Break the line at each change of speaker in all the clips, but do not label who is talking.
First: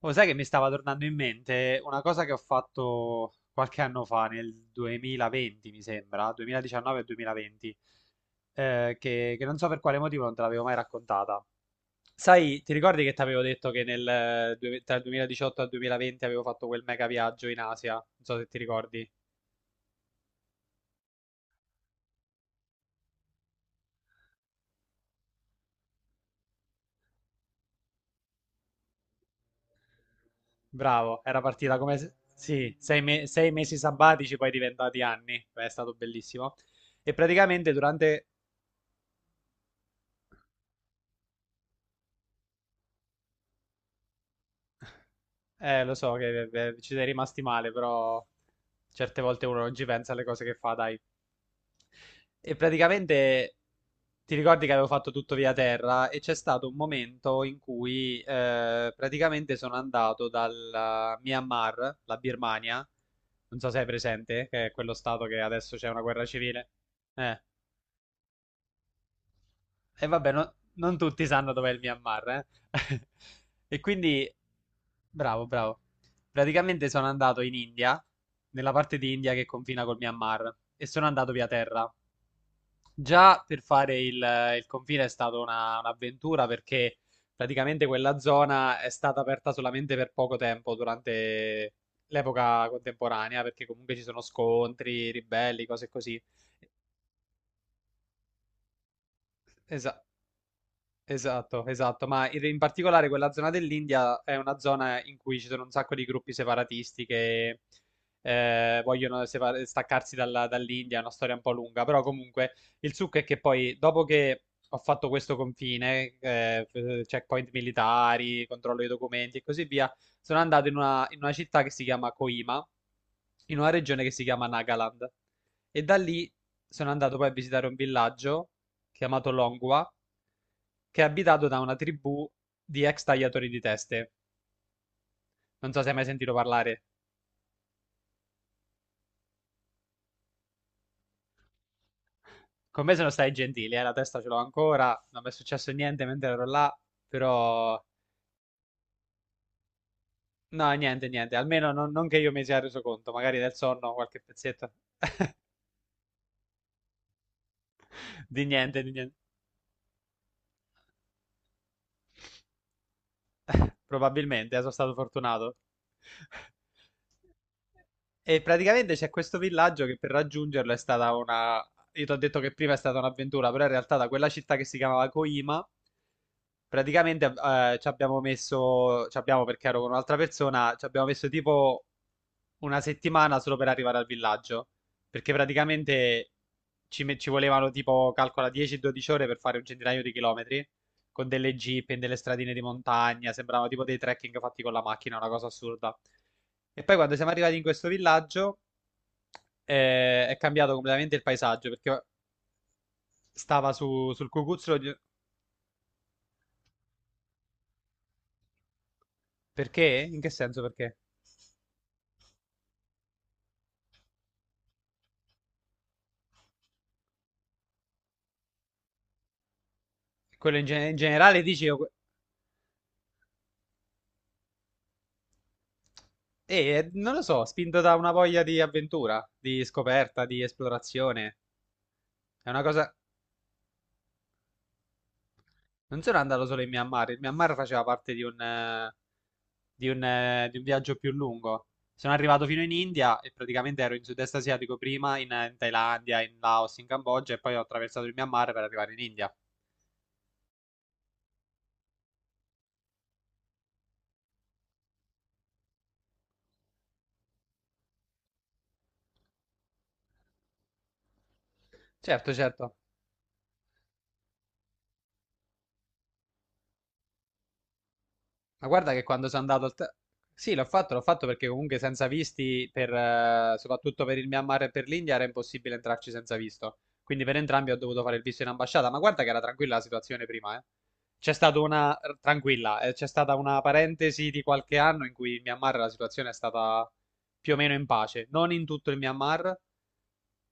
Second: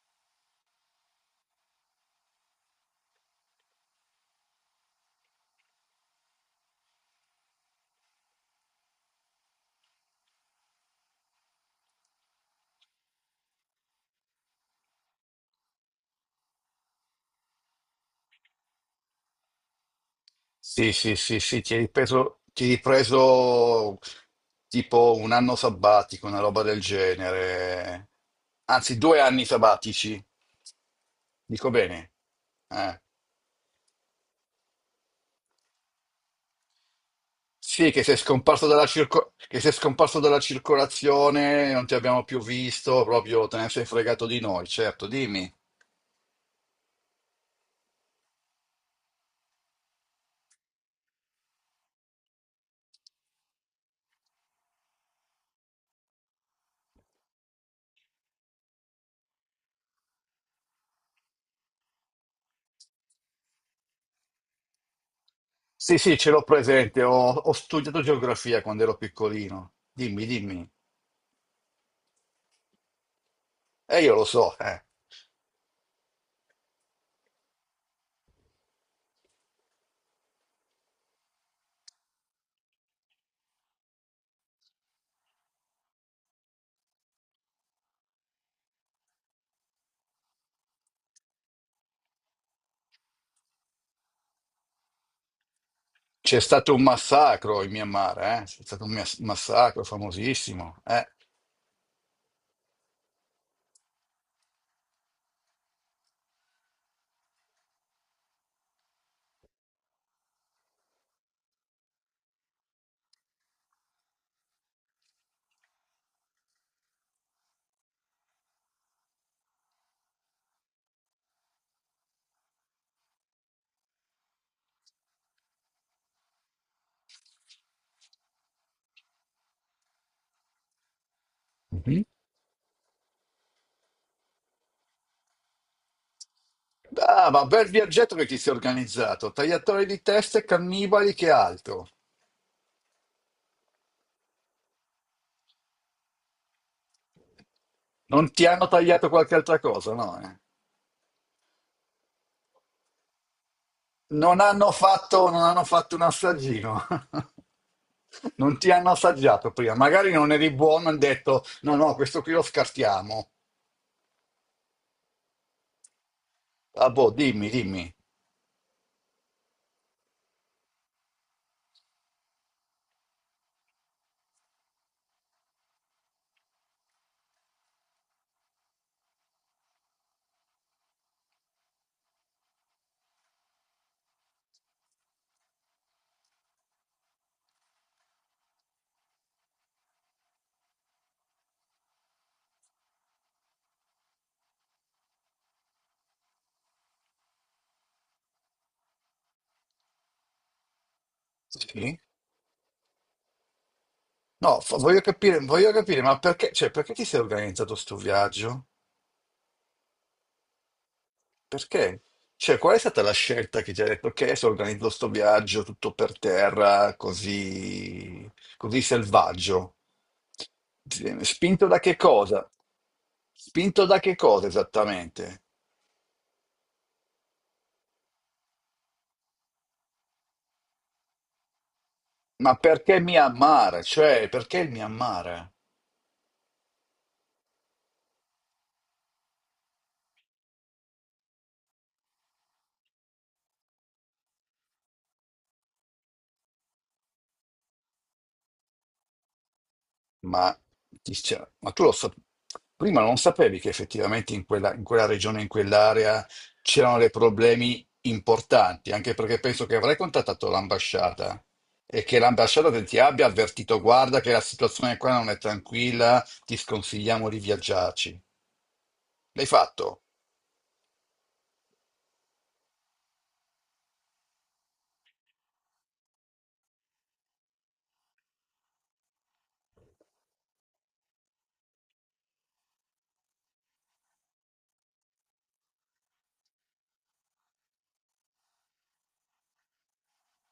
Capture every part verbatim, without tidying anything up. Oh, sai che mi stava tornando in mente una cosa che ho fatto qualche anno fa, nel duemilaventi mi sembra, duemiladiciannove e duemilaventi, eh, che, che non so per quale motivo non te l'avevo mai raccontata. Sai, ti ricordi che ti avevo detto che nel, eh, due- tra il duemiladiciotto e il duemilaventi avevo fatto quel mega viaggio in Asia? Non so se ti ricordi.
Sì, sì, sì, sì, ti hai ripreso, ti hai ripreso tipo un anno sabbatico, una roba del genere. Anzi, due anni sabbatici.
Bravo, era
Dico
partita come,
bene.
se- sì,
Eh.
sei, me- sei mesi sabbatici, poi diventati anni. Beh, è stato bellissimo. E praticamente
Sì, che sei
durante.
scomparso dalla circo- che sei scomparso dalla circolazione, non ti abbiamo più visto, proprio te ne sei fregato di noi, certo, dimmi.
Eh, lo so che eh, eh, ci sei rimasti male, però certe volte uno non ci pensa alle cose che fa, dai. E praticamente ti ricordi che avevo fatto tutto via terra e c'è stato un momento in cui eh, praticamente sono andato dal Myanmar, la Birmania, non so se è presente, che è quello stato che adesso c'è
Sì,
una
sì,
guerra
ce l'ho
civile.
presente, ho,
Eh,
ho studiato geografia quando ero piccolino.
e
Dimmi,
vabbè, no-
dimmi.
non tutti sanno dov'è il Myanmar, eh. E
E io lo
quindi.
so, eh.
Bravo, bravo. Praticamente sono andato in India, nella parte di India che confina col Myanmar, e sono andato via terra. Già per fare il, il confine è stata una- un'avventura perché praticamente quella zona è stata aperta solamente per poco tempo durante l'epoca contemporanea, perché comunque ci sono scontri, ribelli, cose così.
C'è stato un massacro in Myanmar, eh? C'è stato un mas- massacro
Esatto.
famosissimo, eh?
Esatto, esatto, ma in, in particolare quella zona dell'India è una zona in cui ci sono un sacco di gruppi separatisti che eh, vogliono separ- staccarsi dalla- dall'India, è una storia un po' lunga, però comunque il succo è che poi dopo che ho fatto questo confine, eh, checkpoint militari, controllo dei documenti e così via, sono andato in una, in una città che si chiama Coima, in una regione che si chiama Nagaland e da lì sono andato poi a visitare un villaggio chiamato Longwa che è abitato da una
Mhm.
tribù di ex tagliatori di teste. Non so se hai mai sentito parlare.
Ah, ma bel viaggetto che ti sei organizzato. Tagliatori di teste, cannibali, che altro?
Con me sono stati gentili, eh, la testa ce l'ho ancora, non mi è successo niente mentre ero là, però.
Non ti hanno tagliato qualche altra cosa, no? Eh?
No, niente, niente, almeno non, non che io mi sia reso conto, magari nel sonno qualche
Non
pezzetto
hanno fatto, non hanno fatto un assaggino.
di
Non ti
niente, di
hanno
niente.
assaggiato prima. Magari non eri buono, hanno detto, no, no, questo qui lo scartiamo.
Probabilmente, eh, sono stato fortunato.
Ah, boh, dimmi, dimmi.
E praticamente c'è questo villaggio che per raggiungerlo è stata una. Io ti ho detto che prima è stata un'avventura, però in realtà da quella città che si chiamava Koima, praticamente eh, ci abbiamo messo, ci abbiamo perché ero con un'altra persona, ci abbiamo messo tipo una settimana solo per arrivare al villaggio, perché praticamente ci, me- ci volevano tipo, calcola dieci dodici ore per fare un centinaio di chilometri, con delle jeep in delle stradine di montagna, sembravano tipo dei trekking fatti con la macchina, una cosa assurda. E poi quando siamo arrivati in questo villaggio eh, è cambiato completamente il paesaggio, perché
Sì?
stava su- sul
No,
cucuzzolo
fa-
di.
voglio capire, voglio capire, ma perché, cioè, perché ti sei organizzato sto viaggio?
Perché? In che senso perché?
Perché? Cioè, qual è stata la scelta che ti ha detto, ok, adesso organizzo sto viaggio tutto per terra, così, così selvaggio?
Quello in, ge- in generale dici.
Spinto da
io-
che cosa? Spinto da che cosa esattamente?
Eh, non lo so, spinto da una voglia di avventura, di scoperta, di esplorazione. È
Ma
una cosa.
perché mi amare? Cioè, perché il Myanmar?
Non sono andato solo in Myanmar. Il Myanmar faceva parte di un, eh, di un, eh, di un viaggio più lungo. Sono arrivato fino in India e praticamente ero in sud-est asiatico prima, in, eh, in Thailandia, in Laos, in Cambogia e poi ho attraversato il Myanmar per arrivare in India.
Ma, ti stia- ma tu lo sa- prima non sapevi che effettivamente in quella, in quella regione, in quell'area c'erano dei problemi importanti, anche perché penso che avrai contattato l'ambasciata e che
Certo,
l'ambasciata
certo.
te- ti abbia avvertito, guarda che la situazione qua non è tranquilla, ti sconsigliamo di viaggiarci.
Ma guarda che quando sono
L'hai
andato al te-.
fatto?
Sì, l'ho fatto, l'ho fatto perché comunque senza visti, per, eh, soprattutto per il Myanmar e per l'India, era impossibile entrarci senza visto. Quindi per entrambi ho dovuto fare il visto in ambasciata. Ma guarda che era tranquilla la situazione prima, eh. C'è stata una, tranquilla, eh, c'è stata una parentesi di qualche anno in cui in Myanmar la situazione è stata più o meno in pace. Non in tutto il Myanmar,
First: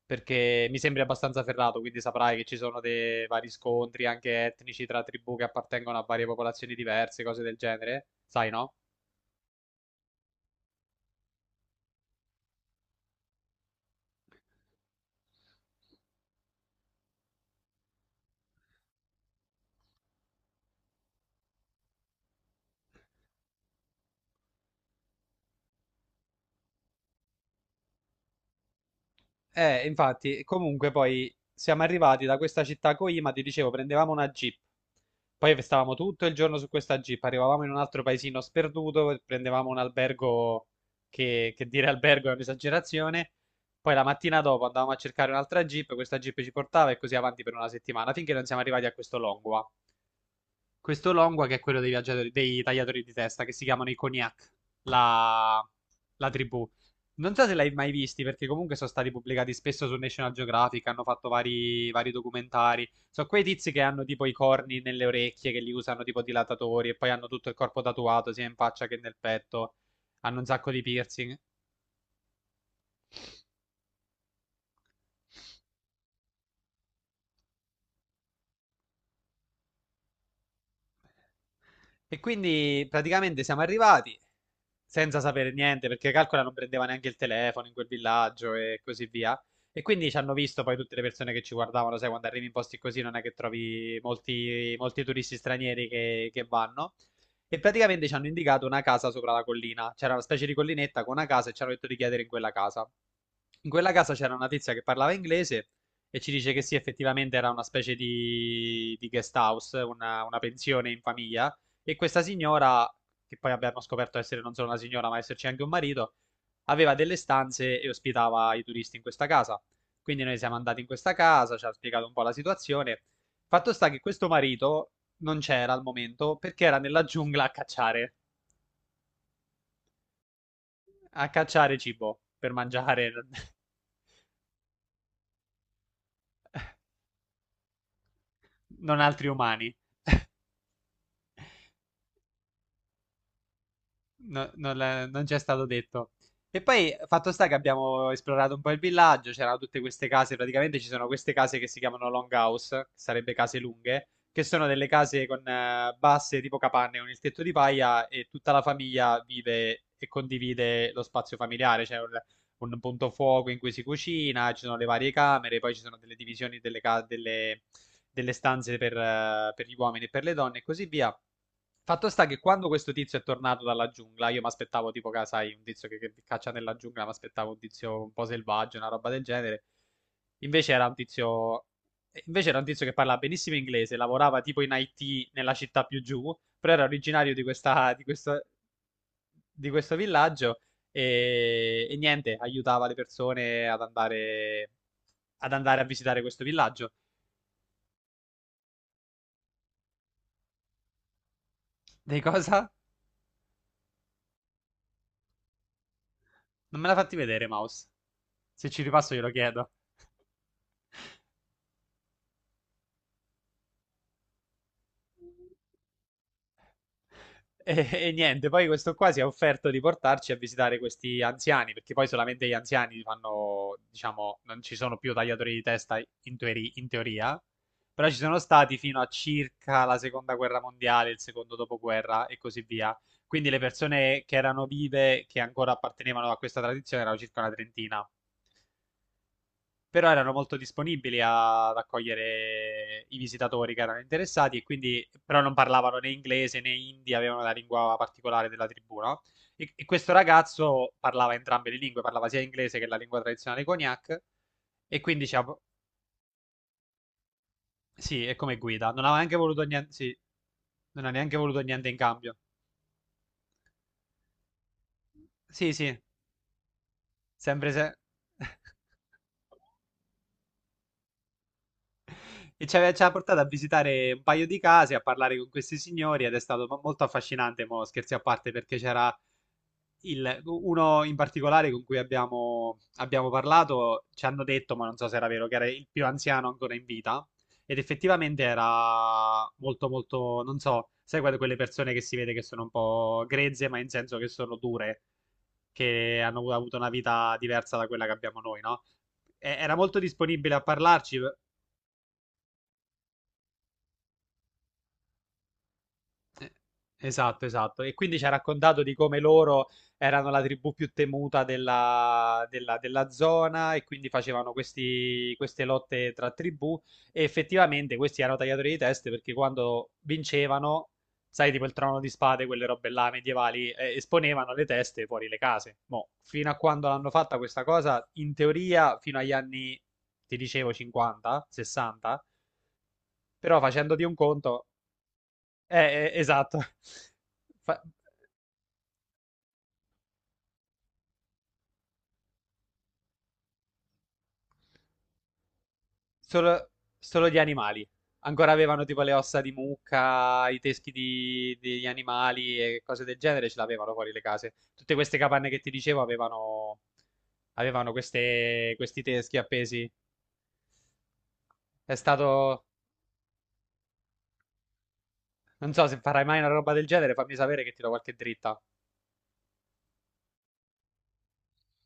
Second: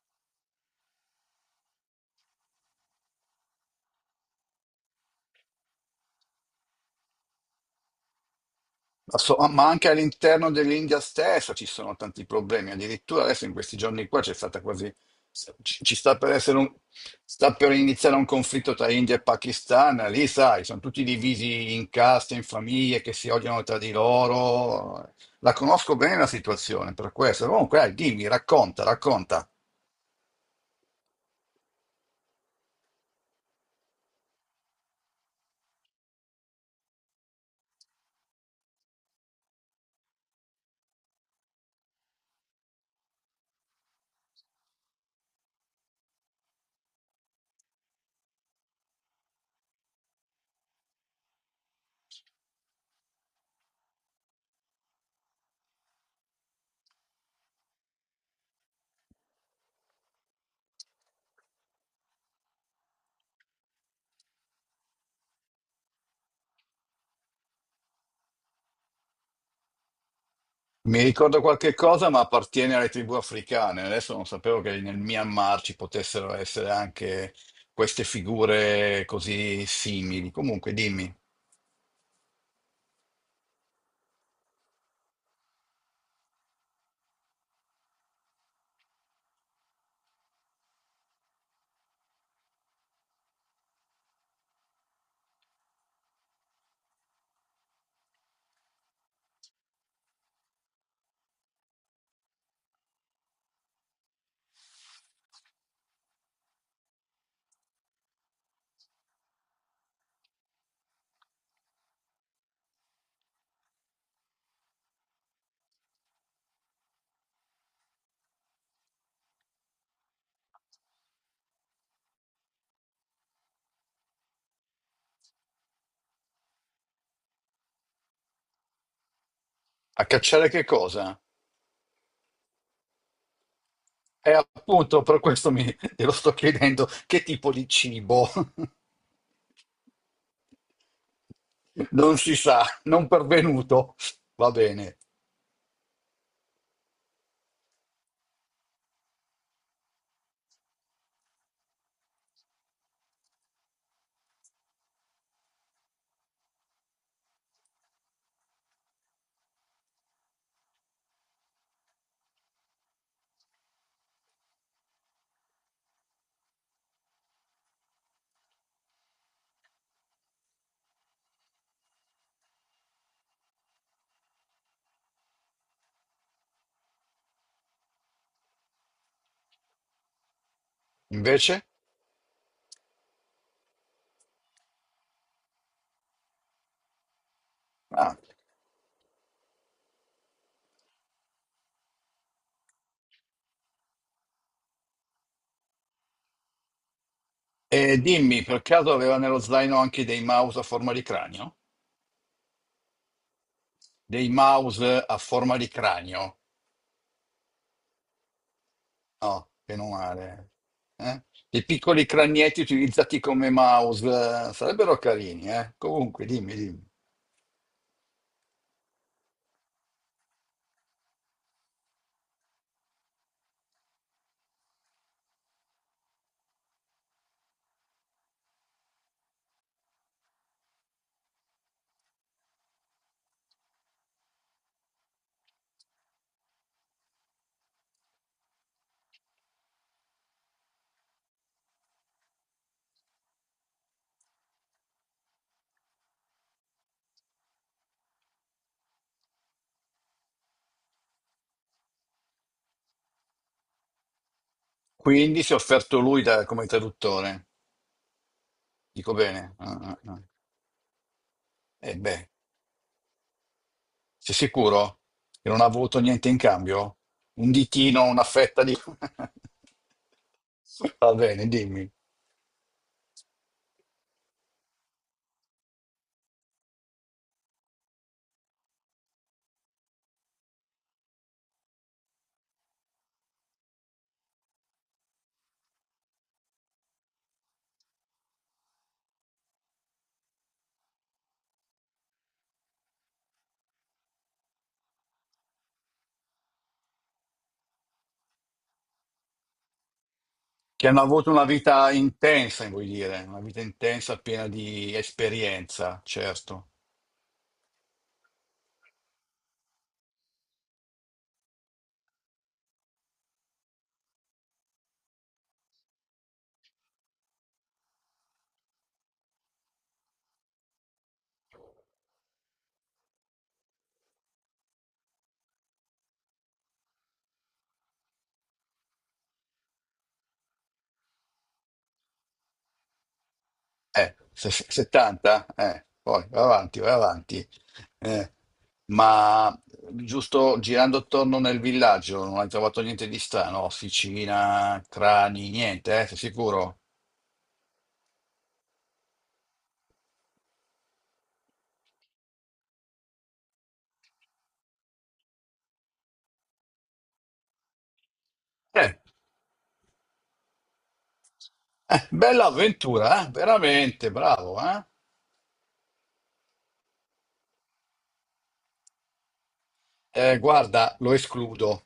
perché mi sembri abbastanza ferrato, quindi saprai che ci sono dei vari scontri anche etnici tra tribù che appartengono a varie popolazioni diverse, cose del genere, sai, no?
Ma, so- ma anche all'interno dell'India stessa ci sono tanti problemi. Addirittura adesso in questi giorni qua c'è stata quasi. Ci, ci sta per essere un, sta per iniziare un conflitto tra India e Pakistan. Lì, sai, sono tutti divisi in caste, in famiglie che si odiano tra di loro. La conosco bene la situazione per questo. Comunque, dai, dimmi, racconta, racconta.
Eh, infatti, comunque poi siamo arrivati da questa città Coima, ti dicevo, prendevamo una jeep, poi stavamo tutto il giorno su questa jeep, arrivavamo in un altro paesino sperduto, prendevamo un albergo che, che dire albergo è un'esagerazione, poi la mattina dopo andavamo a cercare un'altra jeep, questa jeep ci portava e così avanti per una settimana, finché non siamo arrivati a questo Longua. Questo longua che è quello dei, viaggiatori- dei tagliatori di testa, che si chiamano i Cognac, la, la tribù. Non so se l'hai mai visti, perché comunque sono stati pubblicati spesso su National Geographic, hanno fatto vari, vari documentari. Sono quei tizi che hanno tipo i corni nelle orecchie, che li usano tipo dilatatori, e poi hanno tutto il corpo tatuato, sia in faccia che nel petto. Hanno un sacco di
Mi
piercing.
ricordo qualche cosa, ma appartiene alle tribù africane. Adesso non sapevo che nel Myanmar ci potessero essere anche queste figure così simili. Comunque, dimmi,
E quindi praticamente siamo arrivati, senza sapere niente, perché calcola non prendeva neanche il telefono in quel villaggio e così via. E quindi ci hanno visto poi tutte le persone che ci guardavano, sai, quando arrivi in posti così non è che trovi molti, molti turisti stranieri che, che vanno. E praticamente ci hanno indicato una casa sopra la collina. C'era una specie di collinetta con una casa e ci hanno detto di chiedere in quella casa. In quella casa c'era una tizia che parlava inglese e ci dice che sì, effettivamente era una specie di, di guest house, una, una pensione in famiglia. E questa signora che poi abbiamo scoperto essere non solo una signora, ma esserci anche un marito, aveva delle stanze e ospitava i turisti in questa casa. Quindi noi siamo andati in questa casa, ci ha spiegato un po' la situazione. Fatto sta che questo marito non c'era al momento perché era nella giungla a cacciare,
a cacciare che cosa?
a cacciare cibo per mangiare
E appunto per questo mi, te lo sto chiedendo, che tipo di cibo?
non altri umani.
Non si sa, non pervenuto.
No-
Va
non,
bene.
è- non ci è stato detto. E poi, fatto sta che abbiamo esplorato un po' il villaggio, c'erano tutte queste case, praticamente ci sono queste case che si chiamano longhouse, che sarebbe case lunghe, che sono delle case con eh, basse tipo capanne, con il tetto di paia e tutta la famiglia vive e condivide lo spazio familiare, c'è un, un punto fuoco in cui si cucina, ci sono le varie camere, poi ci sono delle divisioni delle, ca- delle- delle stanze per eh, per gli uomini e per le donne e così via. Fatto sta che quando questo tizio è tornato dalla giungla, io mi aspettavo tipo, ca- sai, un tizio che, che caccia nella giungla, mi aspettavo un tizio un po' selvaggio, una roba del genere. Invece era un
Invece?
tizio, invece era un tizio che parlava benissimo inglese, lavorava tipo in ai ti nella città più giù, però era originario di questa, di
Ah,
questo, di questo villaggio e, e niente, aiutava le persone ad andare, ad andare a visitare questo villaggio.
e dimmi, per caso aveva nello zaino anche dei mouse a forma di cranio?
Dei cosa?
Dei mouse a forma di cranio?
Non me l'ha fatti vedere, Mouse. Se ci ripasso glielo
No,
chiedo.
meno male. Eh. I piccoli cranietti utilizzati come mouse eh, sarebbero carini, eh. Comunque, dimmi, dimmi.
E, e niente, poi questo qua si è offerto di portarci a visitare questi anziani, perché poi solamente gli anziani fanno, diciamo, non ci sono più tagliatori di testa in, teori- in teoria, però ci sono stati fino a circa la seconda guerra mondiale, il secondo dopoguerra e così via. Quindi le persone che erano vive, che ancora appartenevano a questa tradizione, erano circa una trentina però erano molto disponibili a- ad accogliere i visitatori che erano interessati e quindi però non parlavano né inglese né hindi, avevano la lingua particolare della tribù, no? E, e questo ragazzo parlava entrambe le lingue, parlava sia inglese che la lingua tradizionale cognac e quindi
Quindi si è
diciamo,
offerto lui da- come traduttore.
sì, è come guida, non
Dico
aveva neanche
bene.
voluto
Ah,
niente,
ah,
sì,
ah.
non ha neanche voluto niente
E
in
beh,
cambio.
sei sicuro che non ha
Sì, sì,
avuto niente in cambio? Un
sempre se.
ditino, una fetta di... Va bene, dimmi.
E ci aveva ci ha portato a visitare un paio di case, a parlare con questi signori ed è stato mo- molto affascinante, mo, scherzi a parte, perché c'era il- uno in particolare con cui abbiamo, abbiamo parlato, ci hanno detto, ma non so se era vero, che era il più anziano ancora in vita ed effettivamente era molto molto, non so, sai quelle quelle persone che si vede che sono un po' grezze, ma in senso che sono dure, che hanno avuto una vita diversa da quella che abbiamo noi, no? e- era molto disponibile a
Che hanno
parlarci.
avuto una vita intensa, vuoi dire, una vita intensa piena di esperienza,
Eh,
certo.
Esatto, esatto. E quindi ci ha raccontato di come loro erano la tribù più temuta della, della- della zona e quindi facevano questi- queste lotte tra tribù e effettivamente questi erano tagliatori di teste perché quando vincevano, sai, tipo il trono di spade, quelle robe là medievali, eh, esponevano le teste fuori le case. Mo, fino a quando l'hanno fatta questa cosa, in teoria fino agli anni, ti dicevo, cinquanta, sessanta, però facendoti un
Eh, se-
conto
se- settanta? Eh,
eh, eh,
poi vai
esatto.
avanti, vai avanti.
Fa-
Eh, ma giusto girando attorno nel villaggio non hai trovato niente di strano? Officina, crani, niente, eh, sei
Solo,
sicuro?
solo di animali. Ancora avevano tipo le ossa di mucca, i teschi di- degli animali e cose del genere, ce l'avevano fuori le case. Tutte queste capanne che ti dicevo avevano, avevano queste-
Eh,
questi teschi appesi. È
eh, bella
stato.
avventura, eh, veramente, bravo, eh?
Non so se farai mai una roba del genere, fammi sapere che ti do qualche dritta.
Eh, guarda, lo escludo.